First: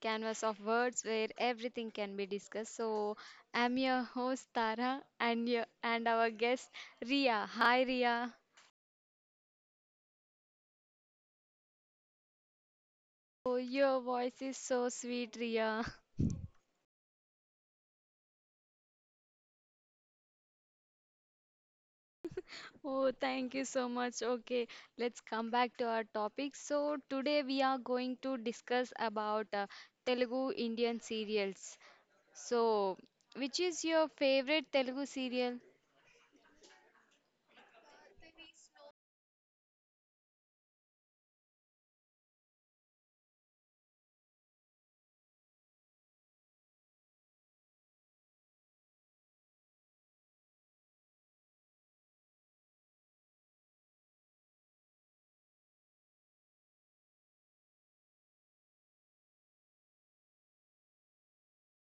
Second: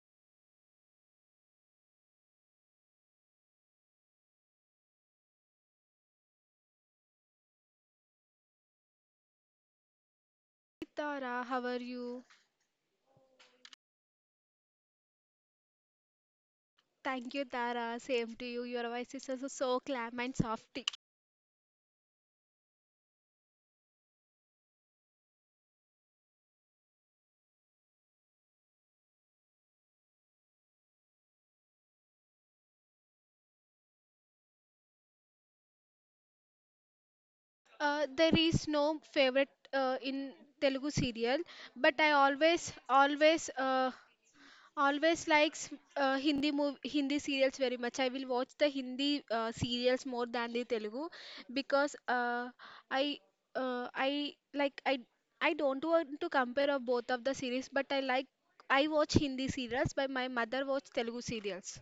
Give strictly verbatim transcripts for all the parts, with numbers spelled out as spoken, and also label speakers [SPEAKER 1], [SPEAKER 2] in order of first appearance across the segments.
[SPEAKER 1] Canvas of Words, where everything can be discussed. So, I'm your host, Tara, and, your, and our guest, Ria. Hi, Ria.
[SPEAKER 2] Tara, how are you?
[SPEAKER 1] Oh, your voice is so sweet, Ria.
[SPEAKER 2] Thank you, Tara. Same to you. Your voice is also so calm and softy.
[SPEAKER 1] Oh, thank you so much. Okay, let's come back to our topic. So, today we are going to discuss about uh, Telugu Indian serials. So, which is your favorite Telugu serial?
[SPEAKER 2] Uh, there is no favorite uh, in Telugu serial, but I always, always, uh, always likes uh, Hindi mov Hindi serials very much. I will watch the Hindi uh, serials more than the Telugu because uh, I, uh, I like I, I don't want to compare of both of the series, but I like I watch Hindi serials, but my mother watch Telugu serials.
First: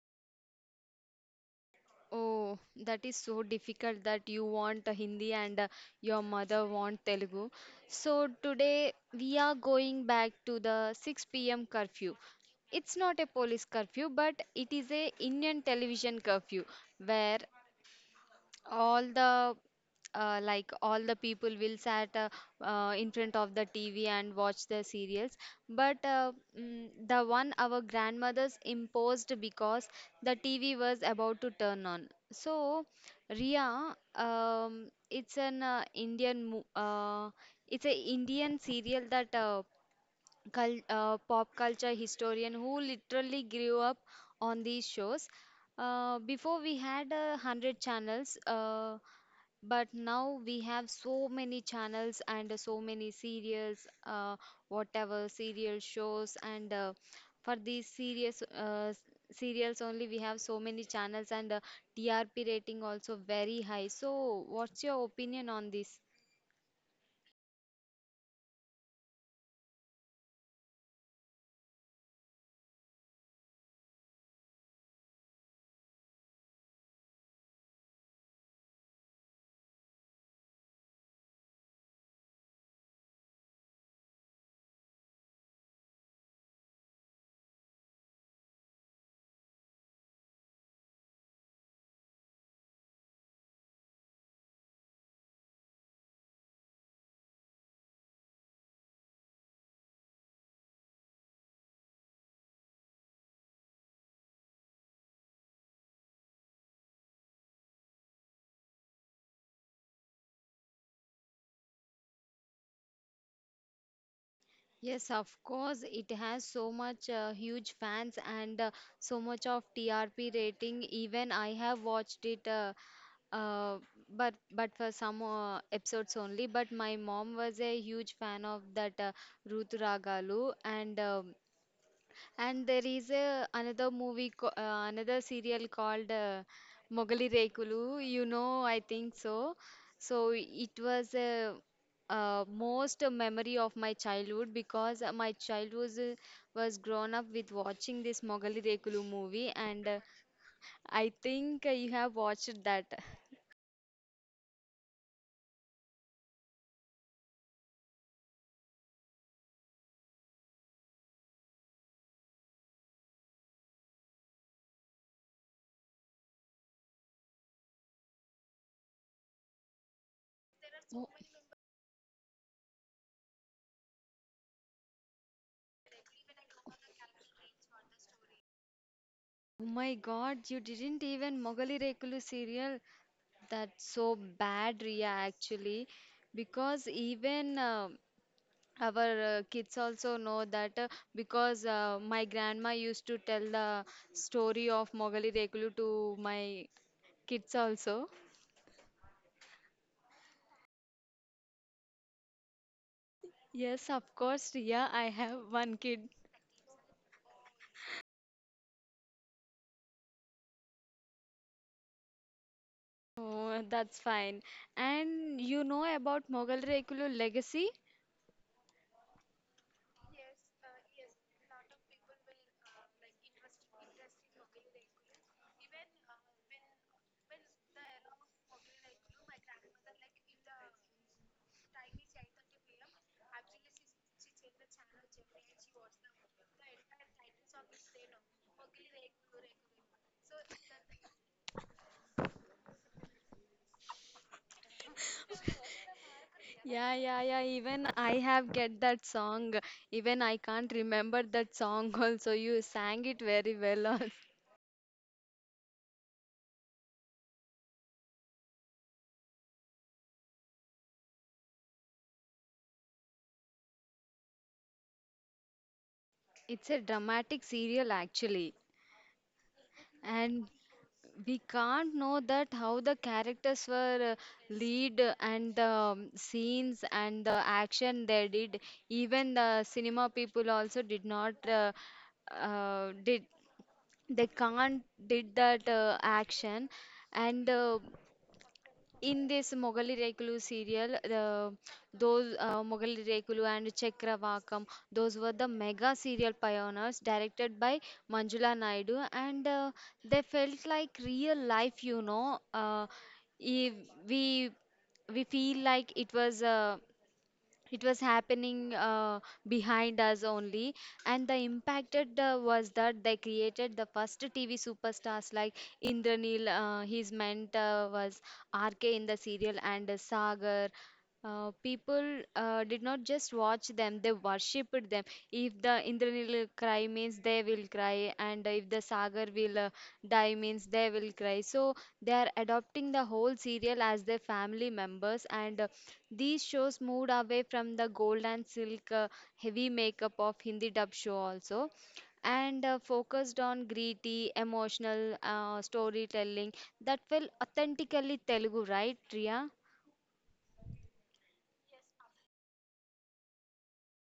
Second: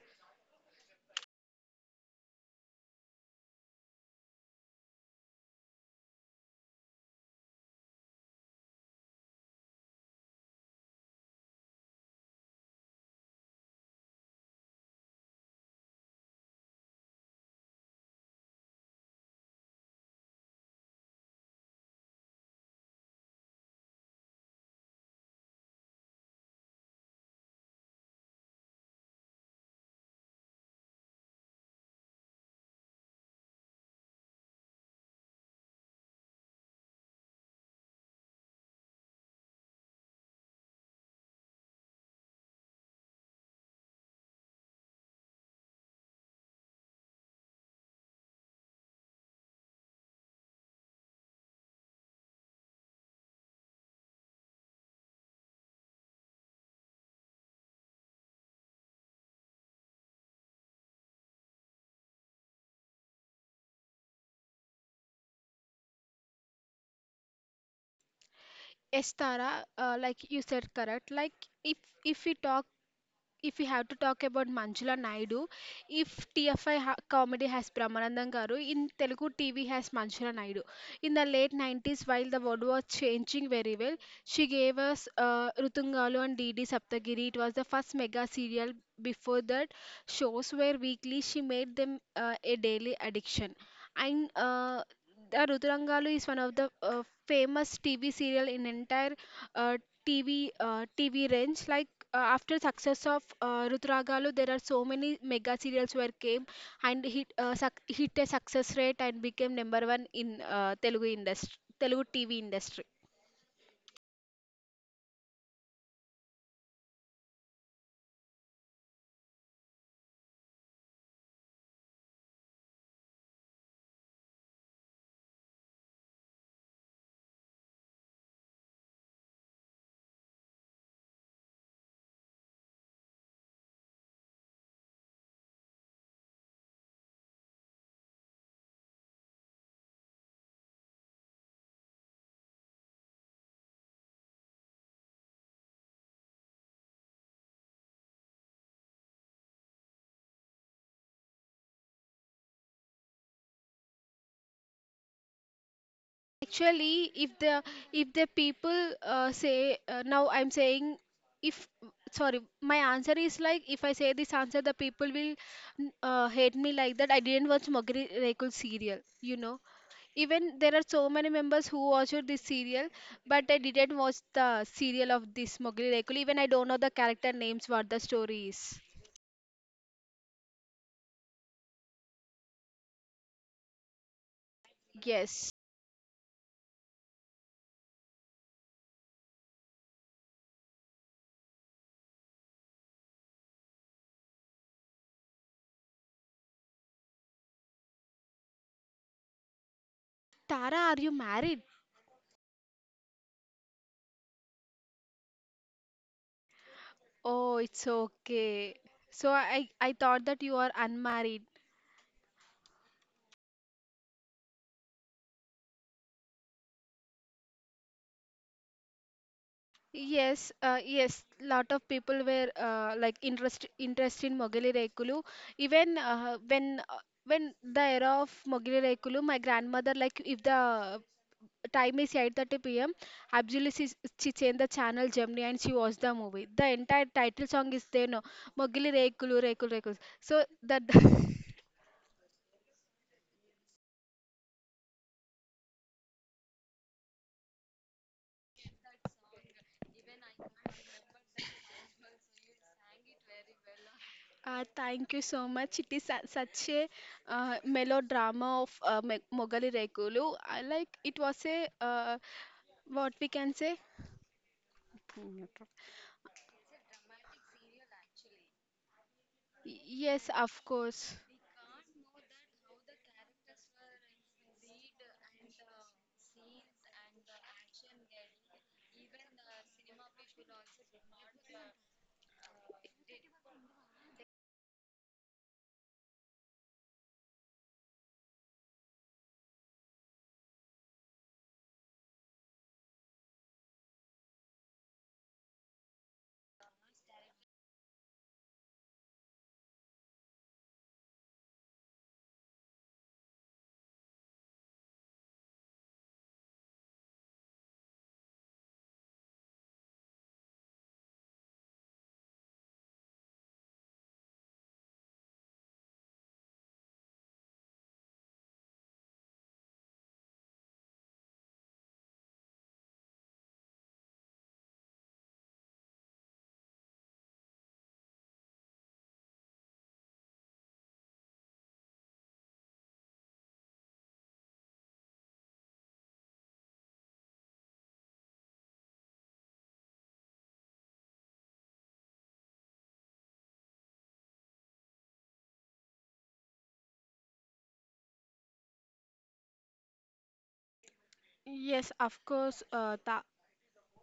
[SPEAKER 1] Oh, that is so difficult that you want a Hindi and uh, your mother want Telugu. So today we are going back to the six p m curfew. It's not a police curfew, but it is a Indian television curfew where all the uh, like all the people will sat uh, uh, in front of the T V and watch the serials. But uh, mm, the one our grandmothers imposed because the T V was about to turn on. So, Ria, um, it's an uh, Indian, mo- uh, it's a Indian serial that uh, cul- uh, pop culture historian who literally grew up on these shows. Uh, before we had a hundred channels, uh, but now we have so many channels and uh, so many serials, uh, whatever serial shows, and uh, for these serious uh, s- serials only we have so many channels and uh, T R P rating also very high. So, what's your opinion on this?
[SPEAKER 2] Yes, Tara, uh, like you said, correct. Like if if we talk if we have to talk about Manjula Naidu, if T F I ha- comedy has Brahmanandam Garu, in Telugu T V has Manjula Naidu. In the late nineties, while the world was changing very well, she gave us uh, Rutungalu and D D Saptagiri. It was the first mega serial. Before that, shows were weekly. She made them uh, a daily addiction. And uh, the Ruturangalu is one of the uh, famous T V serial in entire uh, T V uh, T V range. Like uh, after success of uh, Rutragalu, there are so many mega serials where came and hit uh, suc hit a success rate and became number one in uh, Telugu industry, Telugu T V industry.
[SPEAKER 1] Yes, of course, it has so much uh, huge fans and uh, so much of T R P rating. Even I have watched it, uh, uh, but but for some uh, episodes only. But my mom was a huge fan of that uh, Ruth Ragalu, and um and there is a another movie, co- uh, another serial called uh, Mogali Rekulu. You know, I think so. So it was uh, uh, most memory of my childhood because uh, my child was uh, was grown up with watching this Mogali Rekulu movie, and uh, I think uh, you have watched that.
[SPEAKER 2] Actually, if the if the people uh, say uh, now I'm saying if sorry, my answer is like if I say this answer the people will uh, hate me like that I didn't watch Mogri Rekul serial, you know. Even there are so
[SPEAKER 1] Oh,
[SPEAKER 2] many members who watched this serial, but I didn't watch the serial of this Mowgli Rekul. Even I don't know the character names, what the story is.
[SPEAKER 1] oh my God, you didn't even Mogali Rekulu serial. That's so bad, Ria,
[SPEAKER 2] Yes.
[SPEAKER 1] actually, because even uh, our uh, kids also know that uh, because uh, my grandma used to tell the story of Mogali Rekulu to my kids also.
[SPEAKER 2] Tara, are you married?
[SPEAKER 1] Yes, of course, Riya, I have one kid.
[SPEAKER 2] Oh, it's okay. So I I thought that you are unmarried.
[SPEAKER 1] Oh, that's fine. And you know about Mogal Rekulu legacy?
[SPEAKER 2] Yes, uh, yes. Lot of people were uh, like interest interest in Mowgli Rekulu. Even uh, when uh, when the era of Mowgli Rekulu, my grandmother, like if the time is eight thirty p m. absolutely, she, she changed the channel Gemini and she watched the movie. The entire title song is there, no? Mogili Rekulu Rekulu Rekulu. So that
[SPEAKER 1] Yeah, yeah, yeah. Even I have get that song. Even I can't remember that song also. You sang it very well.
[SPEAKER 2] uh, thank you so much. It is su- such a uh, melodrama of uh, Me- Mogali Rekulu. I like it was a uh, what we can say. Mm,
[SPEAKER 1] It's a dramatic serial actually.
[SPEAKER 2] Y- yes,
[SPEAKER 1] And
[SPEAKER 2] of course.
[SPEAKER 1] we can't know that how the characters were uh, lead uh, and the um, scenes and the action they did, even the cinema people also did not uh, uh, did they can't did that uh, action, and uh, in this Mogali Rekulu serial, the those uh, Mogali Rekulu and Chakravakam, those were the mega serial pioneers directed by Manjula Naidu, and uh, they felt like real life, you know. Uh, if we we feel like it was uh, it was happening uh, behind us only, and the impacted uh, was that they created the first TV superstars like Indranil, uh, his mentor was RK in the serial, and uh, Sagar. Uh, people uh, did not just watch them, they worshipped them. If the Indranil cry means they will cry, and if the Sagar will uh, die means they will cry. So they are adopting the whole serial as their family members, and uh, these shows moved away from the gold and silk uh, heavy makeup of Hindi dub show also, and uh, focused on gritty emotional uh, storytelling that felt authentically Telugu, right, Priya?
[SPEAKER 2] Yes, of course. Uh, tha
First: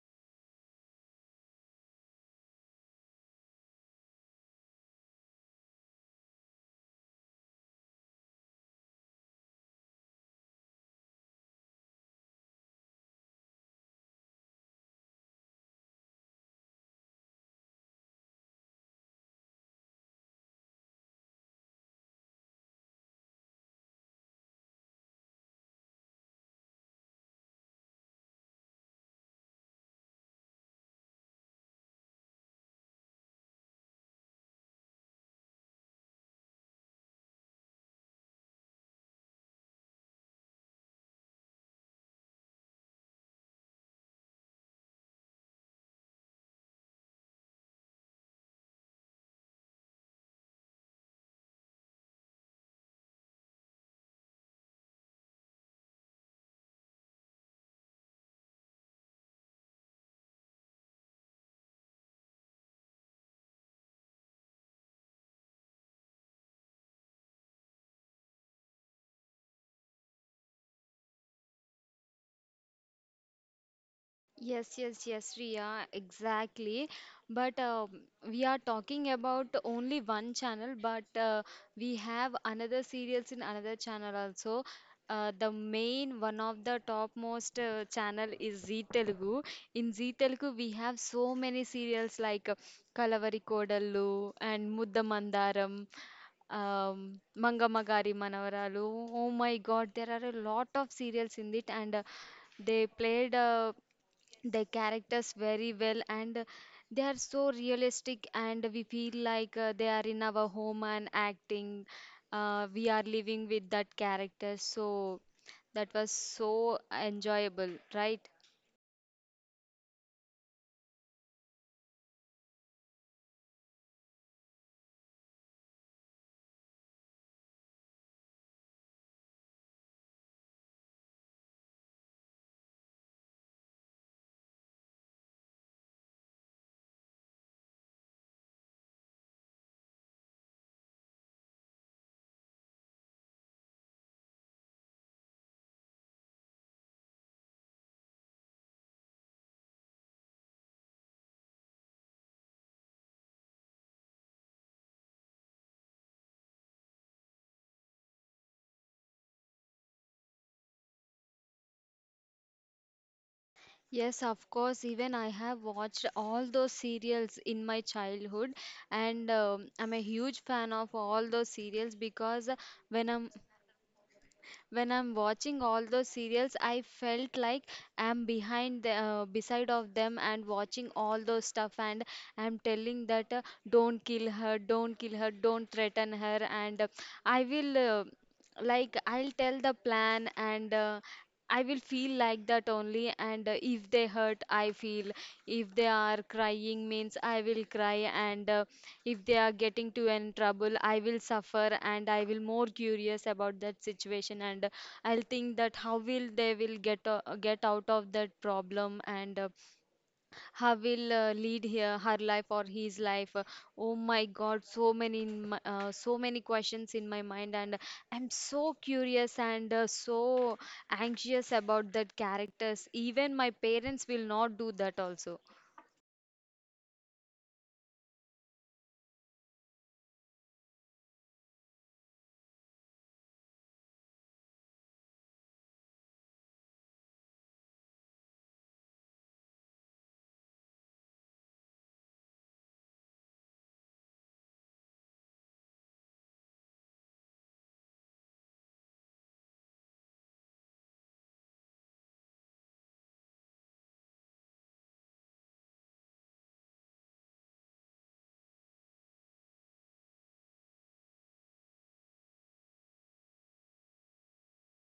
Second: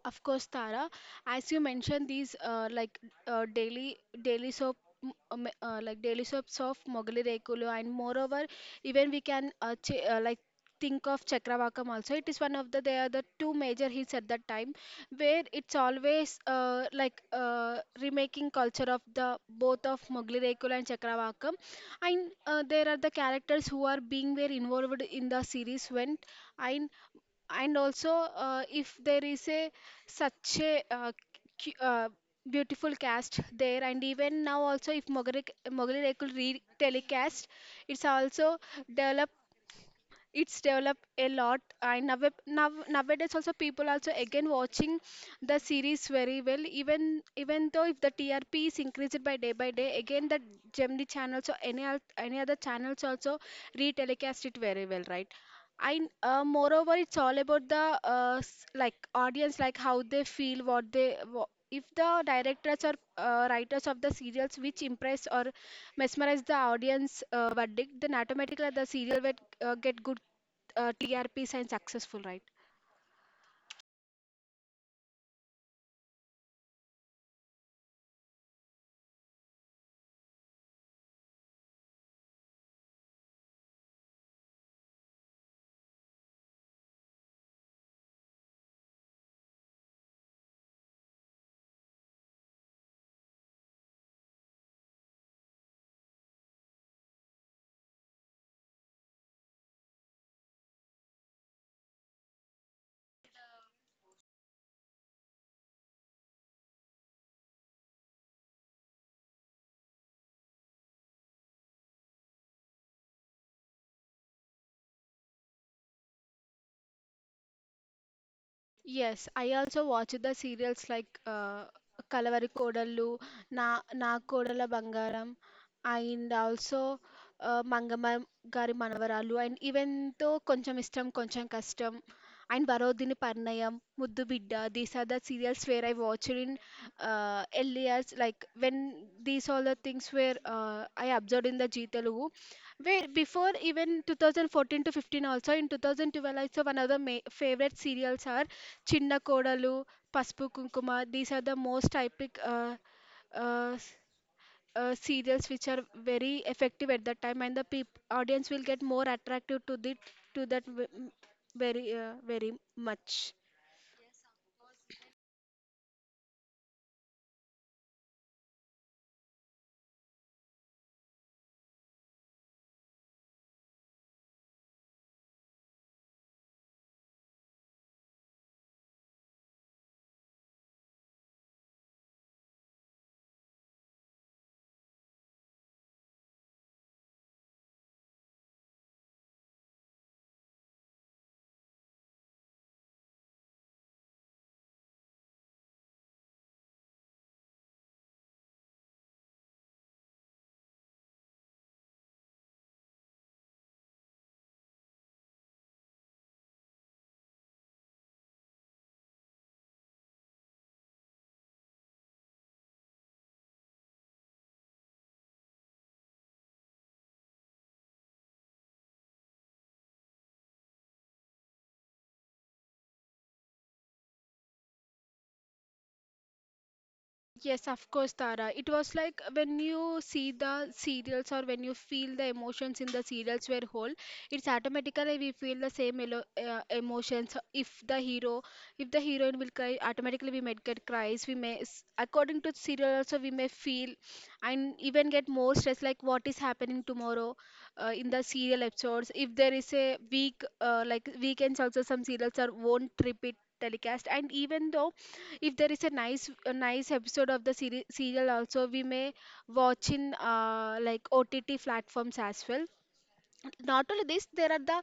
[SPEAKER 2] Of course, Tara. As you mentioned, these uh, like uh, daily daily soap m- uh, uh, like daily soaps of Mogali Rekulu, and moreover, even we can uh, ch- uh, like think of Chakravakam also. It is one of the they are the two major hits at that time, where it's always uh, like uh, remaking culture of the both of Mogali Rekulu and Chakravakam, and uh, there are the characters who are being were involved in the series when and and also uh, if there is a such a uh, cu- uh, beautiful cast there and even now also if Mogari Mogari could re telecast, it's also develop, it's developed a lot and now, now nowadays also people also again watching the series very well, even even though if the T R P is increased by day by day, again the Gemini channels or any oth- any other channels also re telecast it very well, right? I uh, Moreover, it's all about the uh, s- like audience, like how they feel, what they wha- if the directors or uh, writers of the serials which impress or mesmerize the audience uh, verdict, then automatically the serial will uh, get good uh, trps and successful, right?
[SPEAKER 1] Yes, yes, yes, Riya, exactly. But um we are talking about only one channel, but uh, we have another serials in another channel also. Uh, the main one of the topmost uh, channel is Zee Telugu. In Zee Telugu, we have so many serials like uh, Kalavari Kodallu and Muddamandaram, um, Mangamagari Manavaralu. Oh my God, there are a lot of serials in it, and uh, they played uh, the characters very well, and they are so realistic, and we feel like uh, they are in our home and acting, uh, we are living with that character, so that was so enjoyable, right?
[SPEAKER 2] Yes, I also watch the serials like uh, Kalavari Kodallu, Na Na Kodala Bangaram, and also uh, Mangama Gari Manavaralu, and even though Koncham Istam, Koncham Kastam, and Varodini Parnayam, Muddu Bidda, these are the serials where I watched in uh, early years, like when these all the things were uh, I observed in the G Telugu. Wait, before even two thousand fourteen to fifteen also, in two thousand twelve also one of the ma favorite serials are Chinna Kodalu, Pasupu Kunkuma. These are the most typic uh, uh, s- uh, serials which are very effective at that time, and the peop audience will get more attractive to the to that ve- m- very uh, very much.
[SPEAKER 1] Yes, of course, even I have watched all those serials in my childhood, and um, I'm a huge fan of all those serials because when i'm when I'm watching all those serials, I felt like I'm behind the, uh, beside of them and watching all those stuff, and I'm telling that uh, don't kill her, don't kill her, don't threaten her, and uh, I will. Uh, like I'll tell the plan, and uh, I will feel like that only, and uh, if if they hurt I feel, if they are crying means I will cry, and uh, if they are getting to in trouble I will suffer, and I will more curious about that situation, and uh, I'll think that how will they will get uh, get out of that problem, and uh, how will uh, lead her, her life or his life. Uh, oh my god, so many in my, uh, so many questions in my mind, and I'm so curious, and uh, so anxious about that characters, even my parents will not do that also.
[SPEAKER 2] Yes, of course, Tara. It was like when you see the serials or when you feel the emotions in the serials were whole, it's automatically we feel the same elo uh, emotions. If the hero, if the heroine will cry, automatically we might get cries. We may, s- according to the serial also, we may feel and even get more stress like what is happening tomorrow uh, in the serial episodes. If there is a week, uh, like weekends also some serials are won't repeat telecast, and even though if there is a nice a nice episode of the seri- serial also, we may watch in uh, like ott platforms as well. Not only this, there are the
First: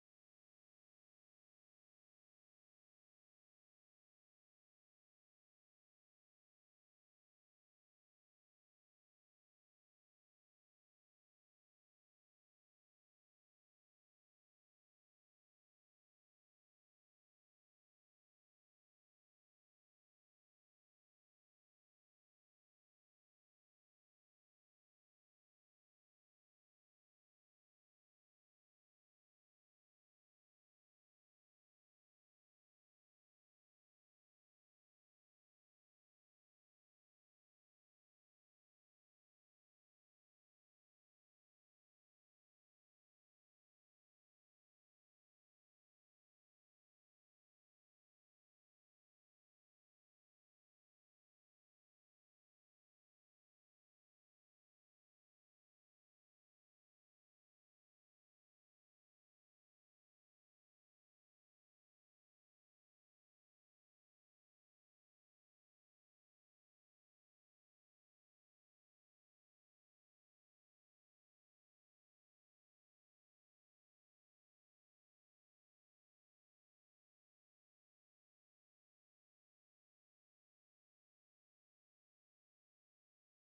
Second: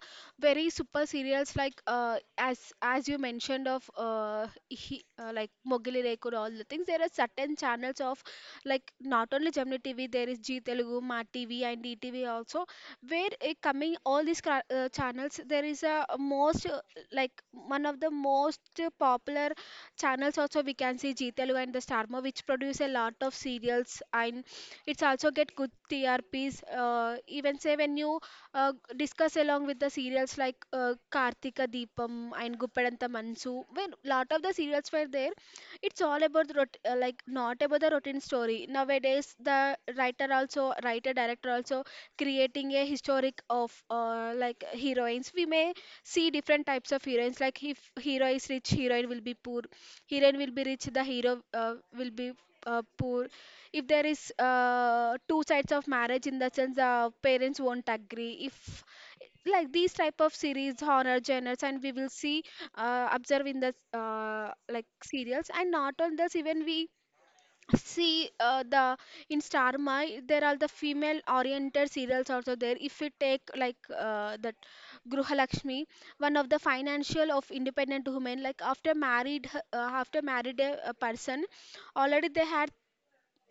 [SPEAKER 2] very super serials like uh, as as you mentioned of uh, he, uh, like Mogili Rekul all the things, there are certain channels of like not only Gemini T V, there is G Telugu, Ma T V and E T V also, where it coming all these cra- uh, channels. There is a most uh, like one of the most uh, popular channels also, we can see G Telugu and the Starma which produce a lot of serials, and it's also get good T R Ps. Uh, even say when you uh, discuss along with the serials like uh, Karthika Deepam and Guppadanta Mansu. When lot of the serials were there, it's all about the rot- uh, like not about the routine story. Nowadays, the writer also, writer director also, creating a historic of uh, like heroines. We may see different types of heroines. Like if hero is rich, heroine will be poor. Heroine will be rich, the hero uh, will be uh, poor. If there is uh, two sides of marriage, in the sense the parents won't agree, if like these type of series horror genres, and we will see uh, observe in the uh, like serials. And not on this, even we see uh, the in star my there are the female oriented serials also there. If we take like uh, that Gruhalakshmi, one of the financial of independent women, like after married h- uh, after married a, a person already they had,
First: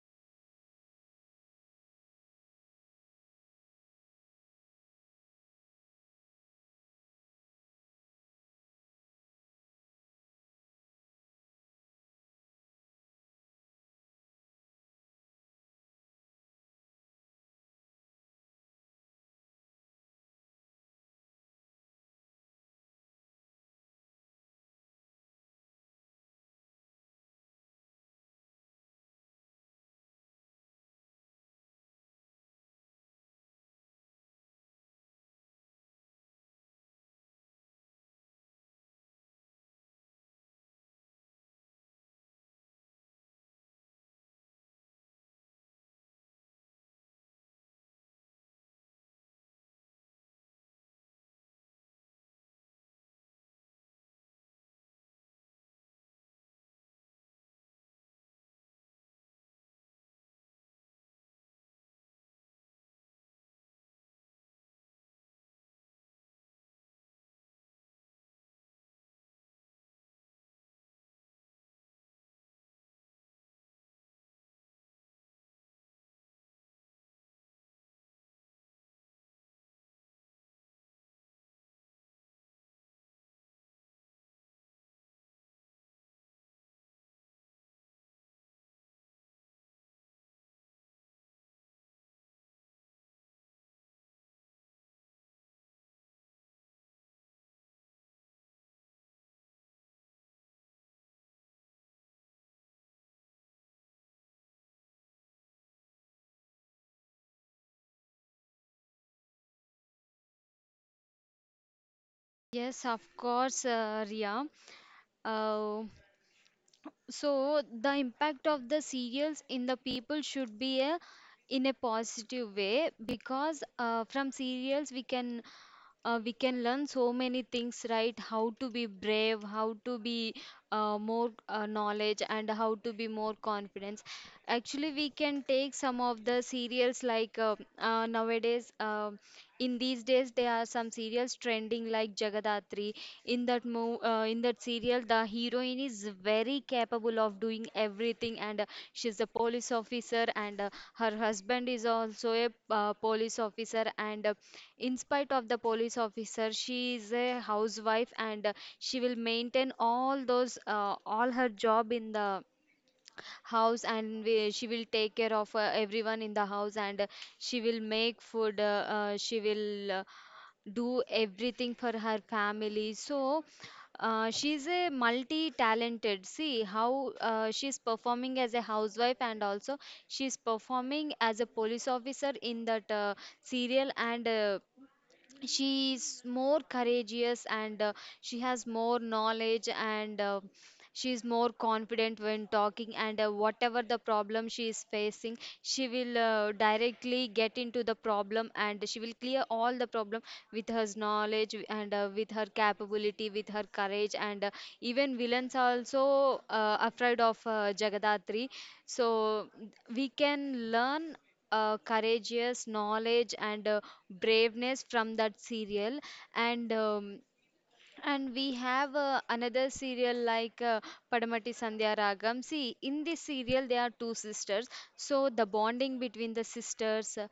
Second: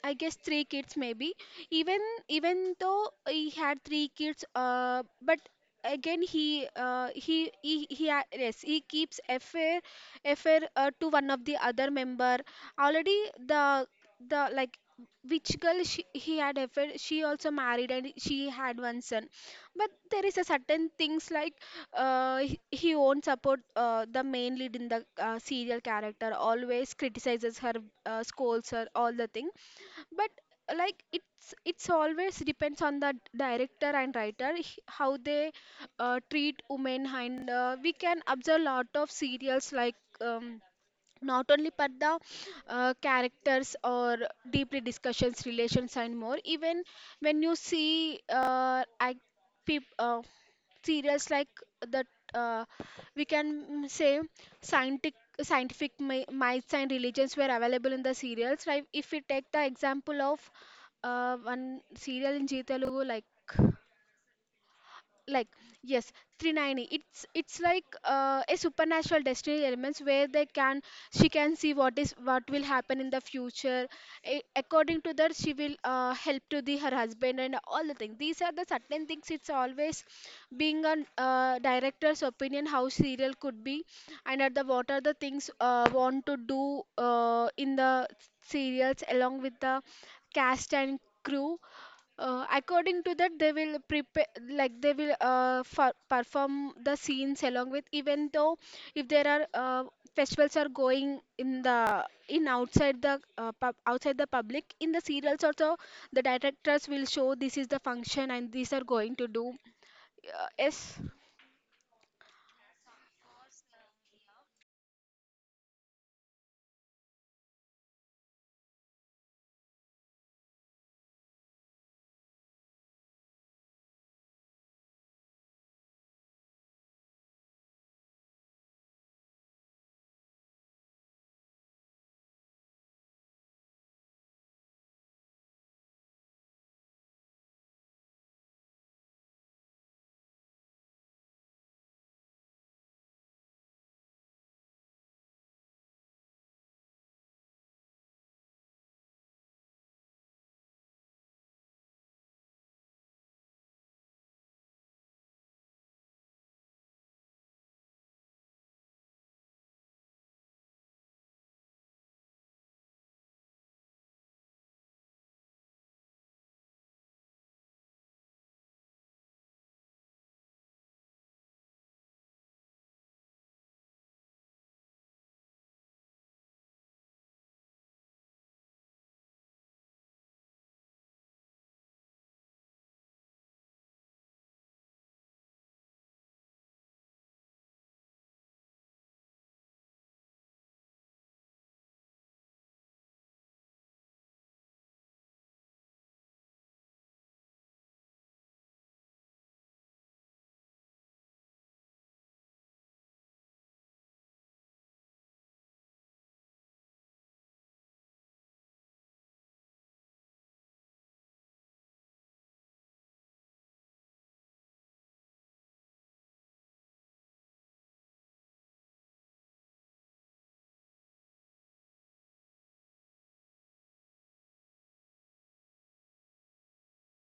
[SPEAKER 2] I guess, three kids maybe. Even Even though he had three kids, uh, but again he uh, he he he ha- yes, he keeps affair affair uh, to one of the other member. Already the the like which girl she, he had affair, she also married and she had one son, but there is a certain things like uh, he, he won't support uh, the main lead in the uh, serial character, always criticizes her, uh, scolds her all the thing. But like it's it's always depends on the director and writer h- how they uh, treat women, and uh, we can observe a lot of serials like um, not only but the uh, characters or deeply discussions relations and more. Even when you see uh, I, peop, uh, serials like that uh, we can mm, say scientific scientific mi- myths and religions were available in the serials. Like if we take the example of uh, one serial in G Telugu like like yes, trinini, it's it's like uh, a supernatural destiny elements where they can, she can see what is what will happen in the future. A- according to that, she will uh, help to the her husband and all the things. These are the certain things, it's always being a uh, director's opinion how serial could be, and at the what are the things uh, want to do uh, in the serials along with the cast and crew. Uh, according to that, they will prepare, like they will uh, for, perform the scenes along with. Even though if there are uh, festivals are going in the in outside the uh, pub, outside the public, in the serials also, the directors will show this is the function and these are going to do. Uh, yes,
[SPEAKER 1] Yes, of course, uh, Ria. uh, So the impact of the serials in the people should be a, in a positive way because uh, from serials we can uh, we can learn so many things, right? How to be brave, how to be uh, more uh, knowledge, and how to be more confidence. Actually, we can take some of the serials like uh, uh, nowadays. Um in these days there are some serials trending like Jagadatri. In that mo- uh, in that serial, the heroine is very capable of doing everything, and uh, she's a police officer, and uh, her husband is also a uh, police officer, and uh, in spite of the police officer she is a housewife, and uh, she will maintain all those uh, all her job in the house, and we, she will take care of uh, everyone in the house, and uh, she will make food uh, uh, she will uh, do everything for her family. So uh, she's a multi-talented, see how uh, she's performing as a housewife and also she's performing as a police officer in that uh, serial, and uh, she's more courageous, and uh, she has more knowledge, and uh, she's more confident when talking, and uh, whatever the problem she is facing, she will uh, directly get into the problem and she will clear all the problem with her knowledge, and uh, with her capability, with her courage, and uh, even villains are also uh, afraid of uh, Jagadatri. So we can learn uh, courageous knowledge, and uh, braveness from that serial. And um, and we have uh, another serial like uh, Padamati Sandhya Ragam. See, in this serial, there are two sisters. So the bonding between the sisters, uh,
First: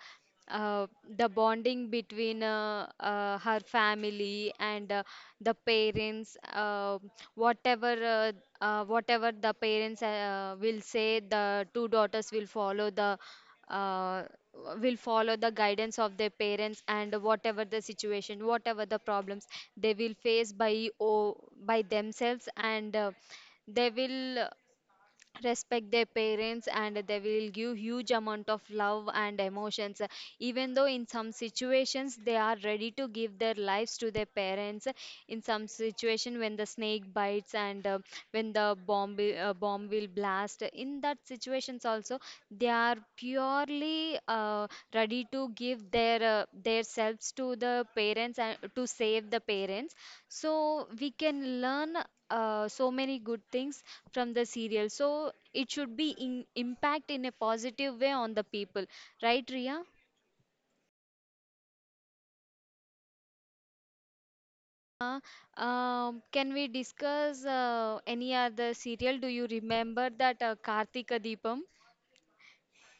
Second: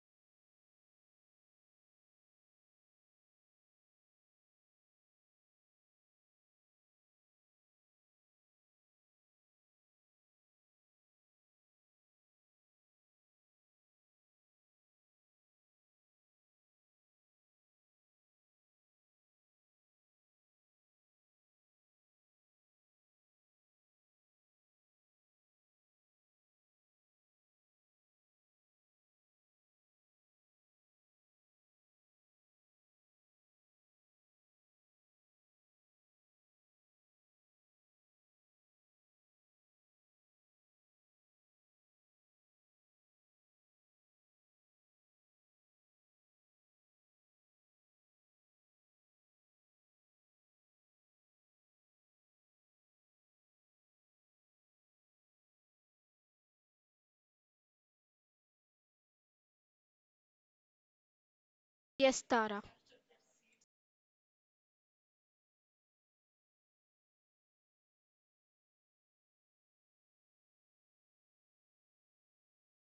[SPEAKER 1] uh, the bonding between uh, uh, her family and uh, the parents, uh, whatever uh, uh, whatever the parents uh, will say, the two daughters will follow the uh, will follow the guidance of their parents, and whatever the situation, whatever the problems they will face by oh, by themselves, and uh, they will respect their parents, and they will give huge amount of love and emotions. Even though in some situations they are ready to give their lives to their parents, in some situation when the snake bites, and uh, when the bomb will- uh, bomb will blast, in that situations also they are purely uh, ready to give their uh, their selves to the parents and to save the parents. So we can learn uh, so many good things from the serial. So it should be in impact in a positive way on the people, right, Ria?
[SPEAKER 2] yes, Tara.
[SPEAKER 1] Uh, um, can we discuss uh, any other serial? Do you remember that uh, Kartika Deepam?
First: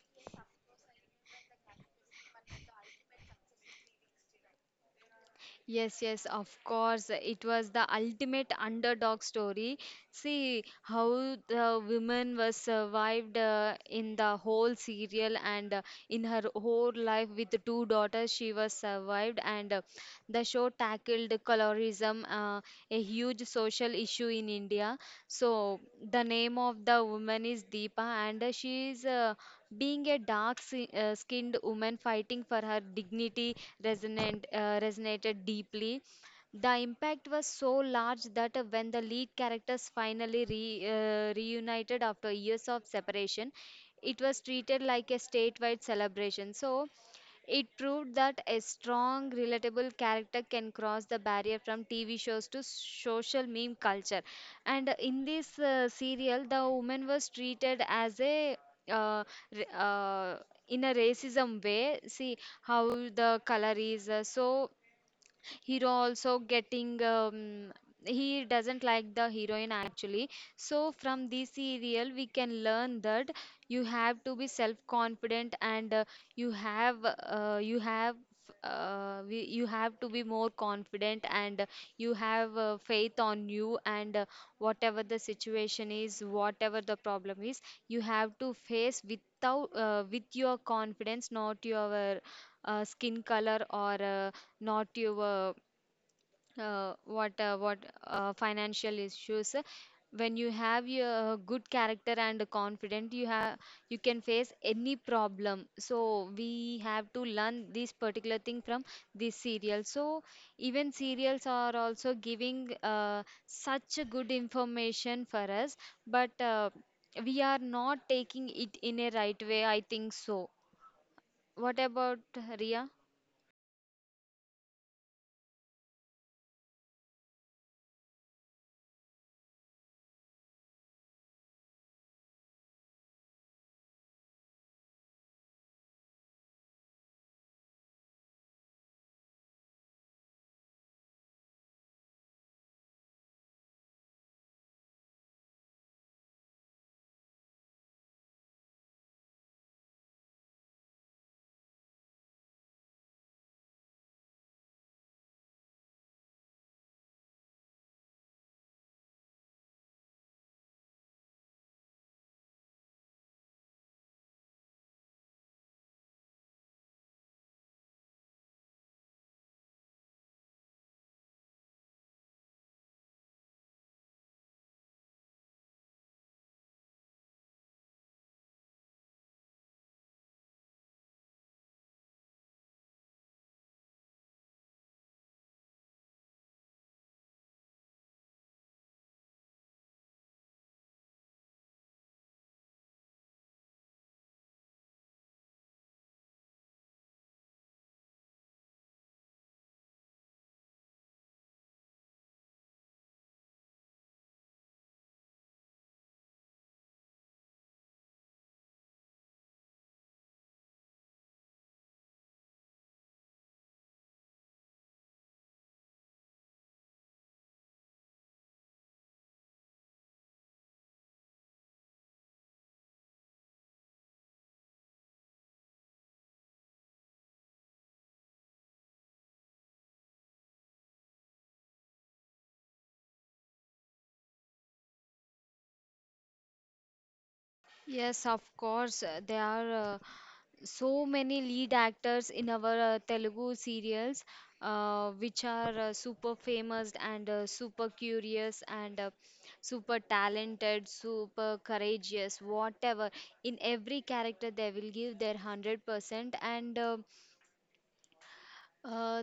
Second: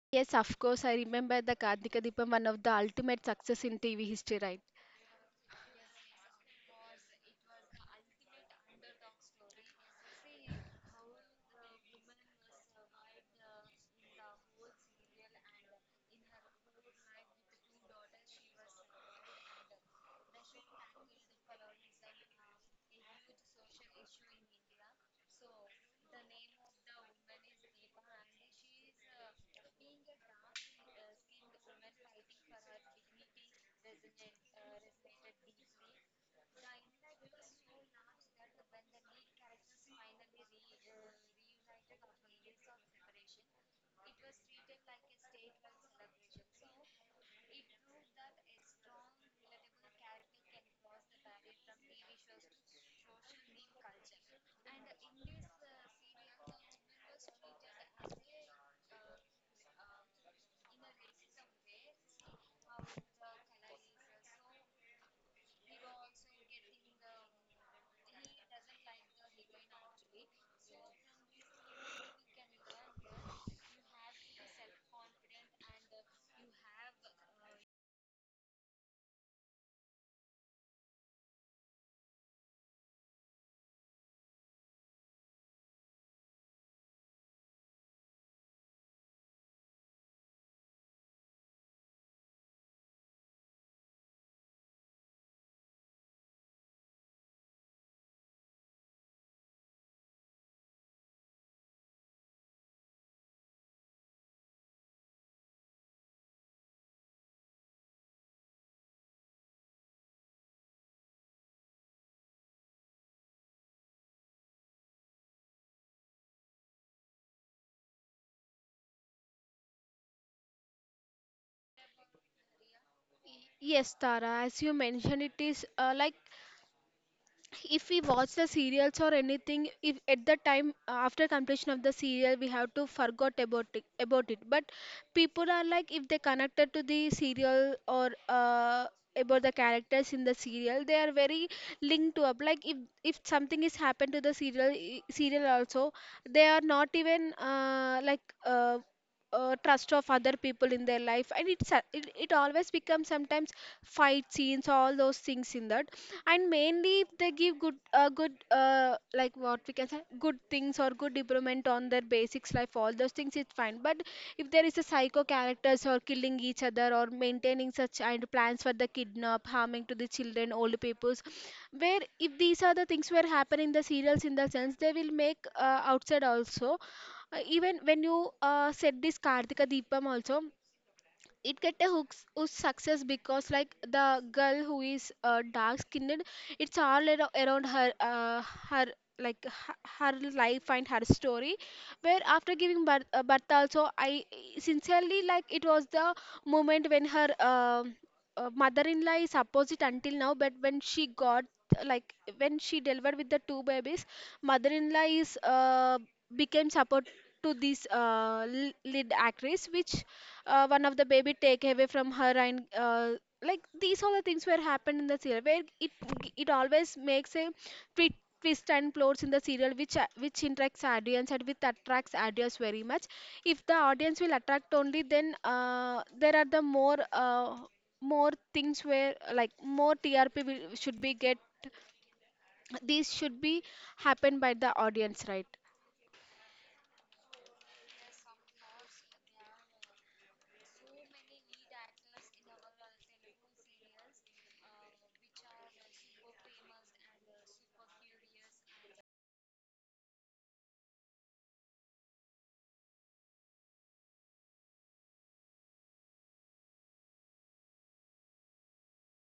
[SPEAKER 2] Yes, of course, I remember the Kartika Deepam, one of the ultimate success in T V history, right?
[SPEAKER 1] Yes, yes, of course. It was the ultimate underdog story. See how the woman was survived uh, in the whole serial, and uh, in her whole life with the two daughters, she was survived. And uh, the show tackled colorism, uh, a huge social issue in India. So the name of the woman is Deepa, and uh, she is uh, being a dark si- uh, skinned woman fighting for her dignity. Resonant uh, resonated deeply. The impact was so large that uh, when the lead characters finally re, uh, reunited after years of separation, it was treated like a statewide celebration. So it proved that a strong, relatable character can cross the barrier from T V shows to social meme culture. And in this uh, serial, the woman was treated as a uh, r- uh, in a racism way. See how the color is uh, so hero also getting um, he doesn't like the heroine actually. So from this serial we can learn that you have to be self confident and uh, you have uh, you have uh, we, you have to be more confident and uh, you have uh, faith on you and uh, whatever the situation is, whatever the problem is, you have to face without uh, with your confidence, not your uh, skin color or uh, not your uh, what uh, what uh, financial issues. When you have your good character and confident, you have you can face any problem. So we have to learn this particular thing from this serial. So even serials are also giving uh, such a good information for us, but uh, we are not taking it in a right way, I think so. What about uh, Ria?
[SPEAKER 2] Yes, Tara, as you mentioned, it is uh, like if we watch the serials or anything, if at the time after completion of the serial we have to forgot about it, about it but people are like, if they connected to the serial or uh, about the characters in the serial, they are very linked to up, like if if something is happened to the serial, i- serial also, they are not even uh, like uh, uh, trust of other people in their life. And it's a- it, it always becomes sometimes fight scenes, all those things in that. And mainly if they give good uh, good uh, like what we can say, good things or good improvement on their basics life, all those things it's fine. But if there is a psycho characters or killing each other or maintaining such and plans for the kidnap, harming to the children, old peoples, where if these are the things were happening in the serials, in the sense they will make uh, outside also. Uh, even when you uh, said this Kartika Deepam also, it get a hooks who's success because, like, the girl who is uh, dark skinned, it's all ar- around her, uh, her, like, h- her life and her story, where after giving birth, uh, birth also I sincerely, like, it was the moment when her um uh, mother-in-law is opposite until now, but when she got, like, when she delivered with the two babies, mother-in-law is uh, became supportive to this uh, l- lead actress, which uh, one of the baby take away from her, and uh, like these all the things were happened in the serial, where it it always makes a twi- twist and plots in the serial, which a- which interacts audience and which attracts audience very much. If the audience will attract, only then uh, there are the more uh, more things where, like, more T R P will, should be get, these should be happened by the audience, right?
[SPEAKER 1] Yes, of course. uh, They are uh, so many lead actors in our uh, Telugu serials, uh, which are uh, super famous and uh, super curious and uh, super talented, super courageous, whatever. In every character, they will give their one hundred percent. And uh, uh,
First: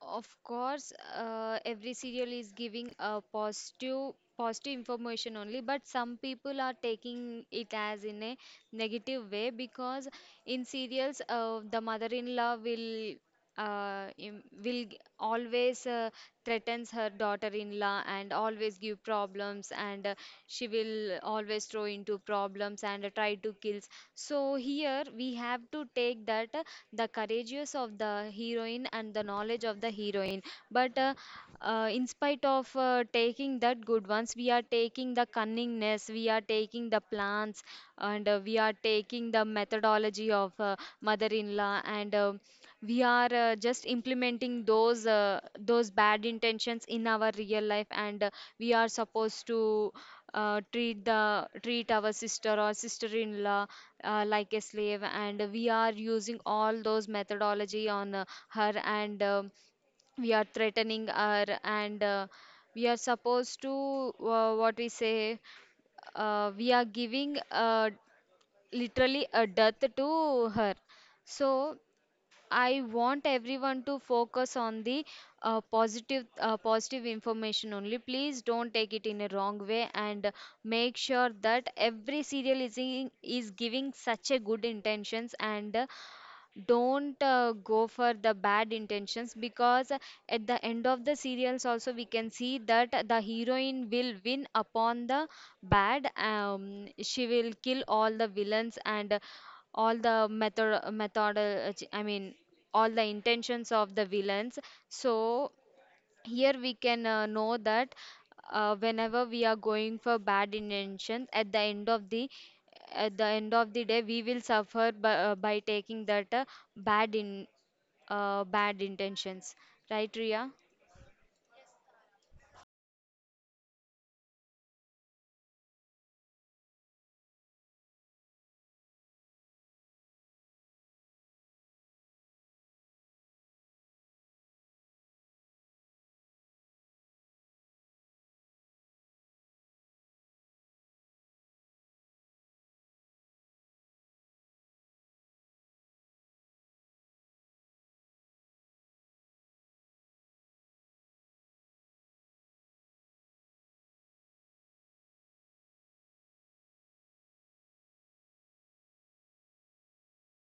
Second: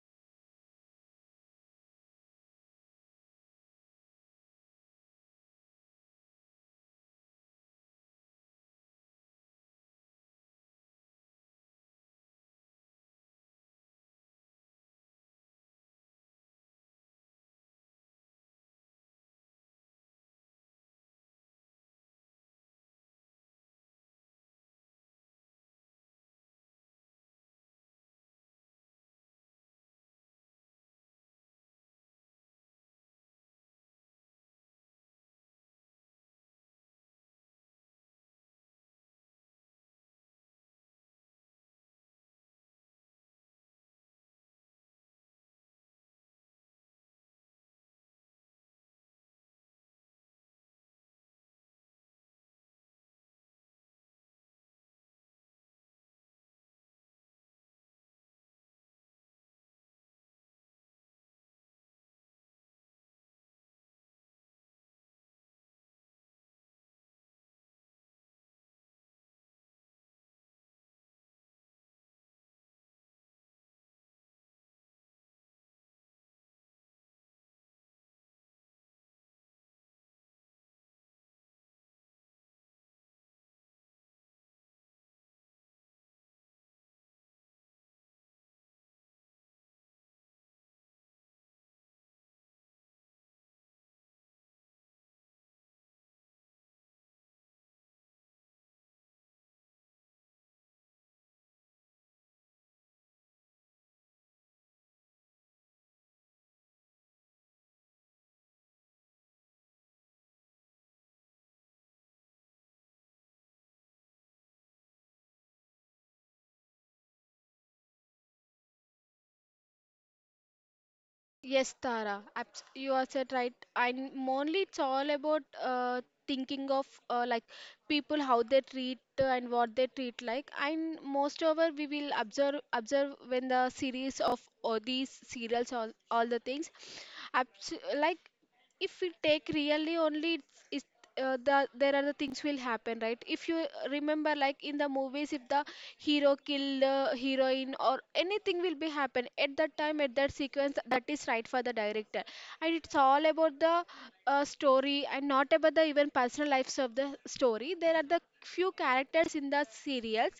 [SPEAKER 1] of course, uh, every serial is giving a positive positive information only, but some people are taking it as in a negative way because in serials, uh, the mother-in-law will uh, im- will g- always uh, threatens her daughter-in-law and always give problems, and uh, she will always throw into problems and uh, try to kill. So here we have to take that uh, the courageous of the heroine and the knowledge of the heroine. But uh, uh, in spite of uh, taking that good ones, we are taking the cunningness, we are taking the plans, and uh, we are taking the methodology of uh, mother-in-law, and um we are uh, just implementing those uh, those bad intentions in our real life, and uh, we are supposed to uh, treat the treat our sister or sister-in-law uh, like a slave, and we are using all those methodology on uh, her, and um we are threatening her, and uh, we are supposed to uh, what we say uh, we are giving uh, literally a death to her. So I want everyone to focus on the uh, positive uh, positive information only. Please don't take it in a wrong way, and uh, make sure that every serial is in, is giving such a good intentions, and uh, don't uh, go for the bad intentions, because at the end of the serials also we can see that the heroine will win upon the bad um, she will kill all the villains and all the method method uh, I mean all the intentions of the villains. So here we can uh, know that uh, whenever we are going for bad intentions, at the end of the at the end of the day, we will suffer by, uh, by taking that uh, bad in uh, bad intentions. Right, Ria?
[SPEAKER 2] Yes, Tara, abs- you are said right. And mainly it's all about uh, thinking of uh, like people, how they treat uh, and what they treat, like. And most over we will observe observe when the series of all these serials, all all the things, abs- like, if we take really only it's, it's uh, the, there are the things will happen, right? If you remember, like in the movies, if the hero kill uh, heroine or anything will be happen at that time, at that sequence, that is right for the director. And it's all about the uh, story and not about the even personal lives of the story. There are the few characters in the serials,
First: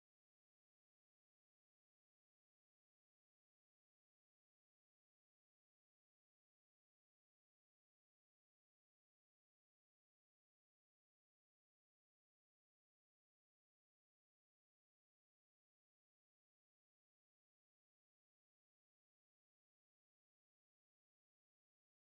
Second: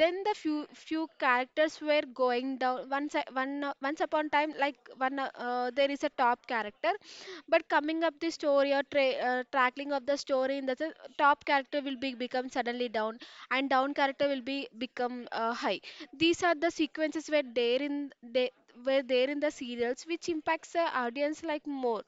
[SPEAKER 2] then the few few characters were going down, once I- one uh, once upon time, like one uh, uh, there is a top character, but coming up the story or tra- uh, tackling of the story, in the sense, top character will be become suddenly down, and down character will be become uh, high. These are the sequences where there in they were there in the serials, which impacts the audience, like, more,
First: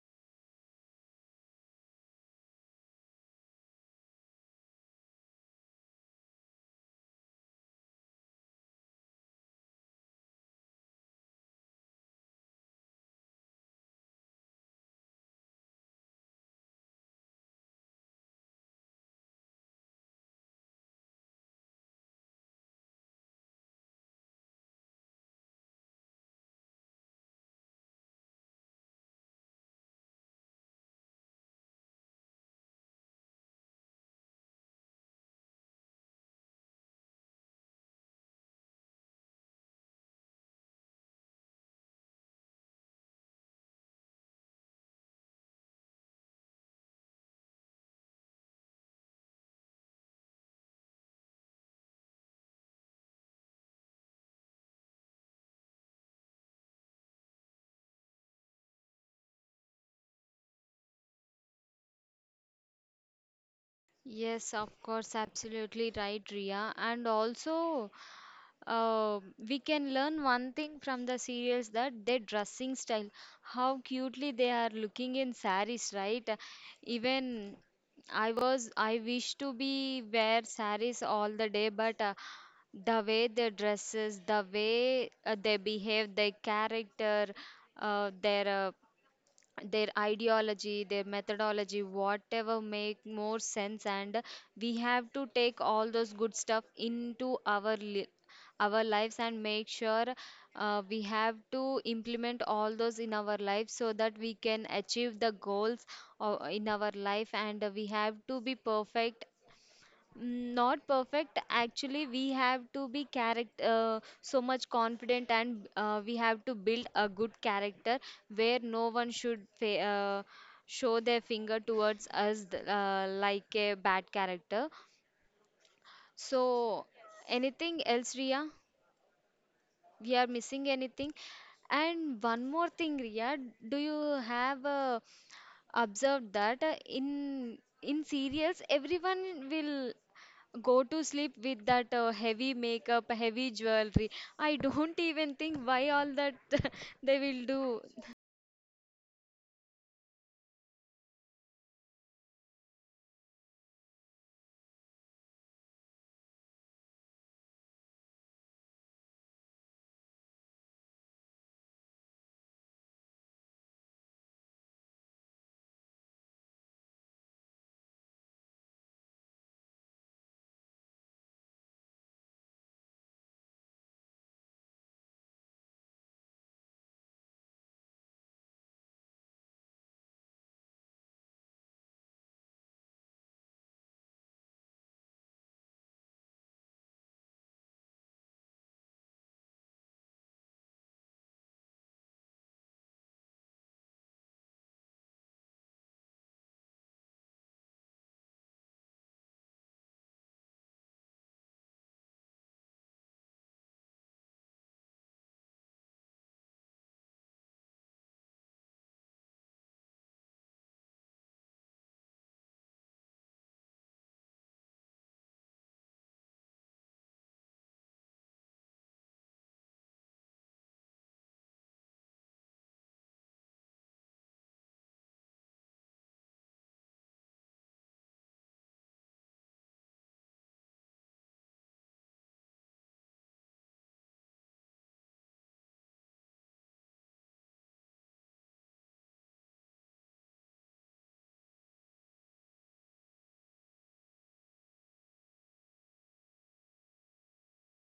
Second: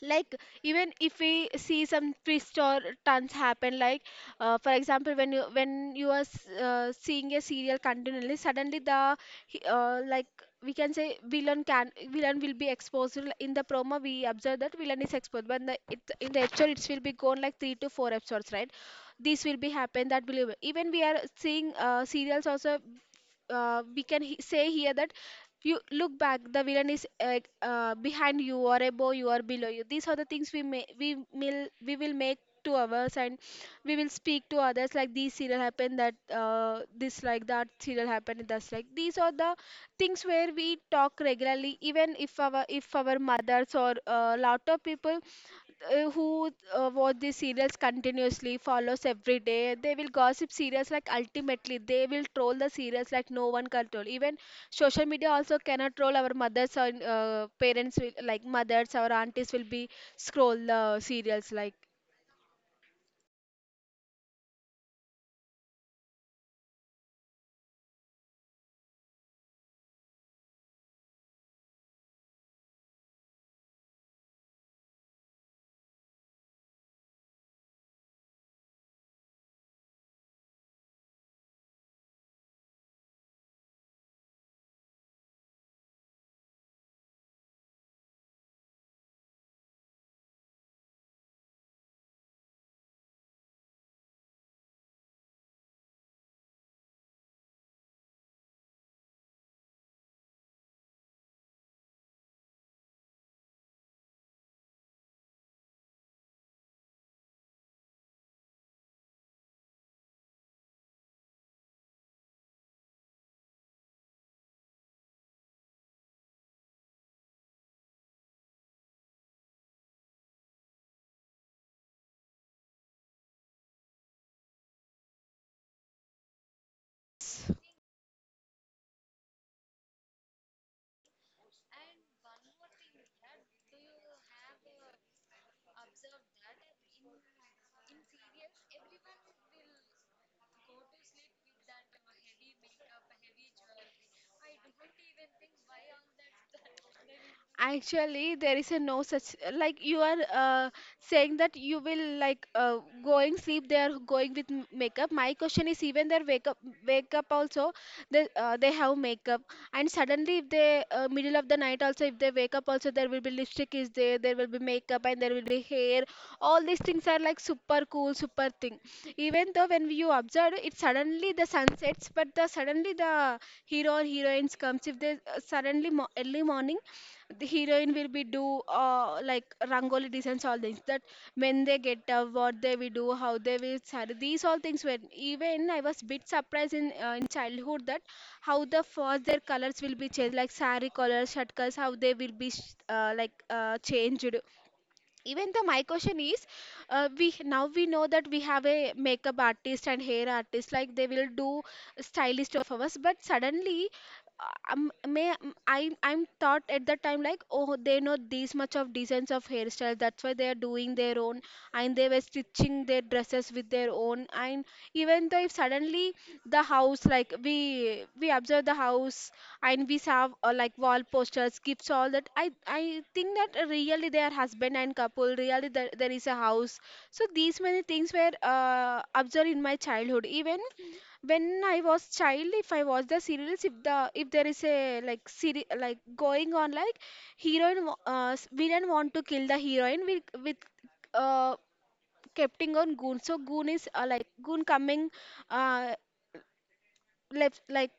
[SPEAKER 2] like, even if we see some twist or turns happen, like, uh, for example, when you when you are s- uh, seeing a serial continually, suddenly the he- uh, like, we can say, villain can villain will be exposed. L- in the promo we observe that villain is exposed, but in the, it, in the episode it will be gone like three to four episodes, right? This will be happen, that will be- even we are seeing uh, serials also. Uh, we can he- say here that you look back, the villain is uh, uh, behind you or above you or below you. These are the things we may we will we will make to ours, and we will speak to others like these serial happened, that uh, this, like, that serial happened, and that's, like, these are the things where we talk regularly, even if our, if our mothers or uh, lot of people uh, who uh, watch these serials continuously, follows every day, they will gossip serials, like ultimately they will troll the serials, like no one can troll. Even social media also cannot roll our mothers or uh, parents will, like mothers or aunties will be scroll uh, serials, like.
[SPEAKER 1] Yes, of course, absolutely right, Ria. And also, Uh, we can learn one thing from the serials, that their dressing style, how cutely they are looking in saris, right? Even I was, I wish to be wear saris all the day, but uh, the way their dresses, the way uh, they behave, their character, uh, their uh, their ideology, their methodology, whatever make more sense, and we have to take all those good stuff into our li- our lives, and make sure uh, we have to implement all those in our life so that we can achieve the goals uh, in our life, and we have to be perfect. Mm, not perfect. Actually, we have to be character uh, so much confident, and uh, we have to build a good character where no one should fa- uh, show their finger towards us th- uh, like a bad character. So, anything else, Ria? We are missing anything? And one more thing, Ria, do you have a observed that uh, in in serials everyone will go to sleep with that uh, heavy makeup, heavy jewelry. I don't even think why all that they will do.
[SPEAKER 2] Actually, there is a no such, like, you are uh, saying that you will, like, uh, going sleep. They are going with m- makeup. My question is, even their wake up, wake up also. They uh, they have makeup, and suddenly if they uh, middle of the night also, if they wake up also, there will be lipstick is there. There will be makeup and there will be hair. All these things are like super cool, super thing. Even though when you observe it, suddenly the sun sets, but the suddenly the hero or heroines comes, if they uh, suddenly mo- early morning, the heroine will be do uh, like rangoli designs, all things that. When they get up, what they will do, how they will saree, these all things were. Even I was bit surprised in uh, in childhood that how the first their colors will be changed, like saree colors, shirt colors, how they will be sh- uh, like uh, changed. Even the my question is, uh, we now we know that we have a makeup artist and hair artist, like they will do stylist of ours, but suddenly uh, um, may um, i i'm thought at that time, like, oh, they know this much of designs of hairstyle, that's why they are doing their own, and they were stitching their dresses with their own, and even though if suddenly the house, like we we observe the house, and we have uh, like wall posters, gifts, all that, i i think that uh, really they are husband and couple, really there, there is a house. So these many things were uh, observed in my childhood. Even when I was child, if I watch the serials, if the, if there is a like seri- like going on, like heroine wa- uh, s- villain want to kill the heroine with with uh capting on goon, so goon is uh, like goon coming uh, left, like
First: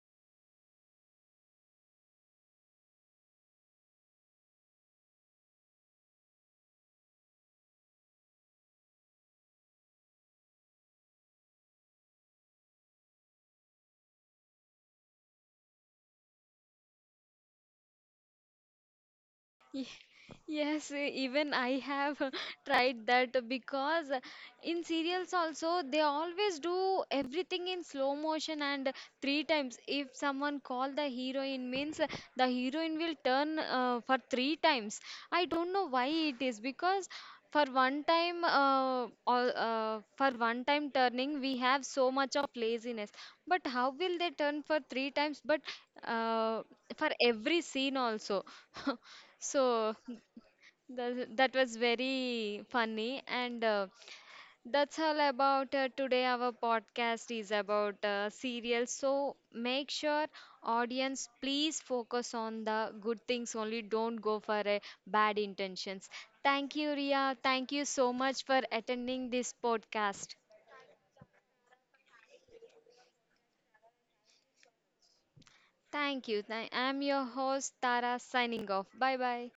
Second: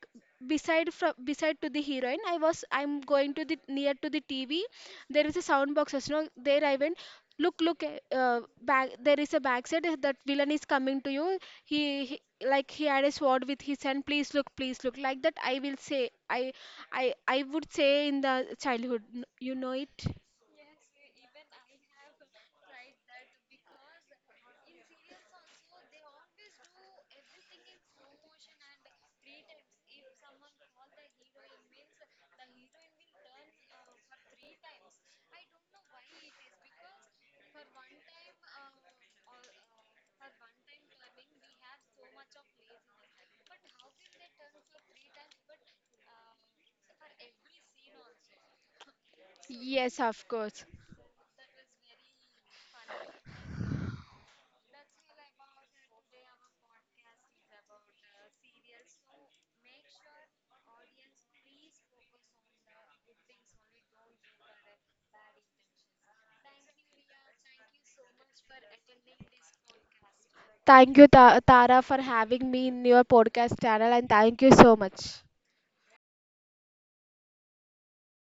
[SPEAKER 2] beside, from beside to the heroine, i was i'm going to the near to the T V, there is a sound boxes, no, there I went, Look, look, eh, uh, back, there is a backside, eh, that villain is coming to you! He, he, like, he had a sword with his hand, please look, please look, like that I will say. I i i would say in the childhood, N- you know
[SPEAKER 1] Ye-
[SPEAKER 2] it.
[SPEAKER 1] Yes, even I have tried that, because in serials also they always do everything in slow motion and three times. If someone call the heroine means the heroine will turn uh, for three times. I don't know why it is, because for one time uh, all, uh, for one time turning we have so much of laziness. But how will they turn for three times? But uh, for every scene also. So
[SPEAKER 2] Yes, of course.
[SPEAKER 1] th- that was very funny, and uh, that's all about uh, today. Our podcast is about uh, serials, so make sure audience please focus on the good things only. Don't go for uh, bad intentions. Thank you, Ria. Thank you so much for attending this podcast.
[SPEAKER 2] Thank you, Ta- Tara, for having me in your podcast channel, and thank you so much.
[SPEAKER 1] Thank you. Th- I'm your host Tara, signing off. Bye bye.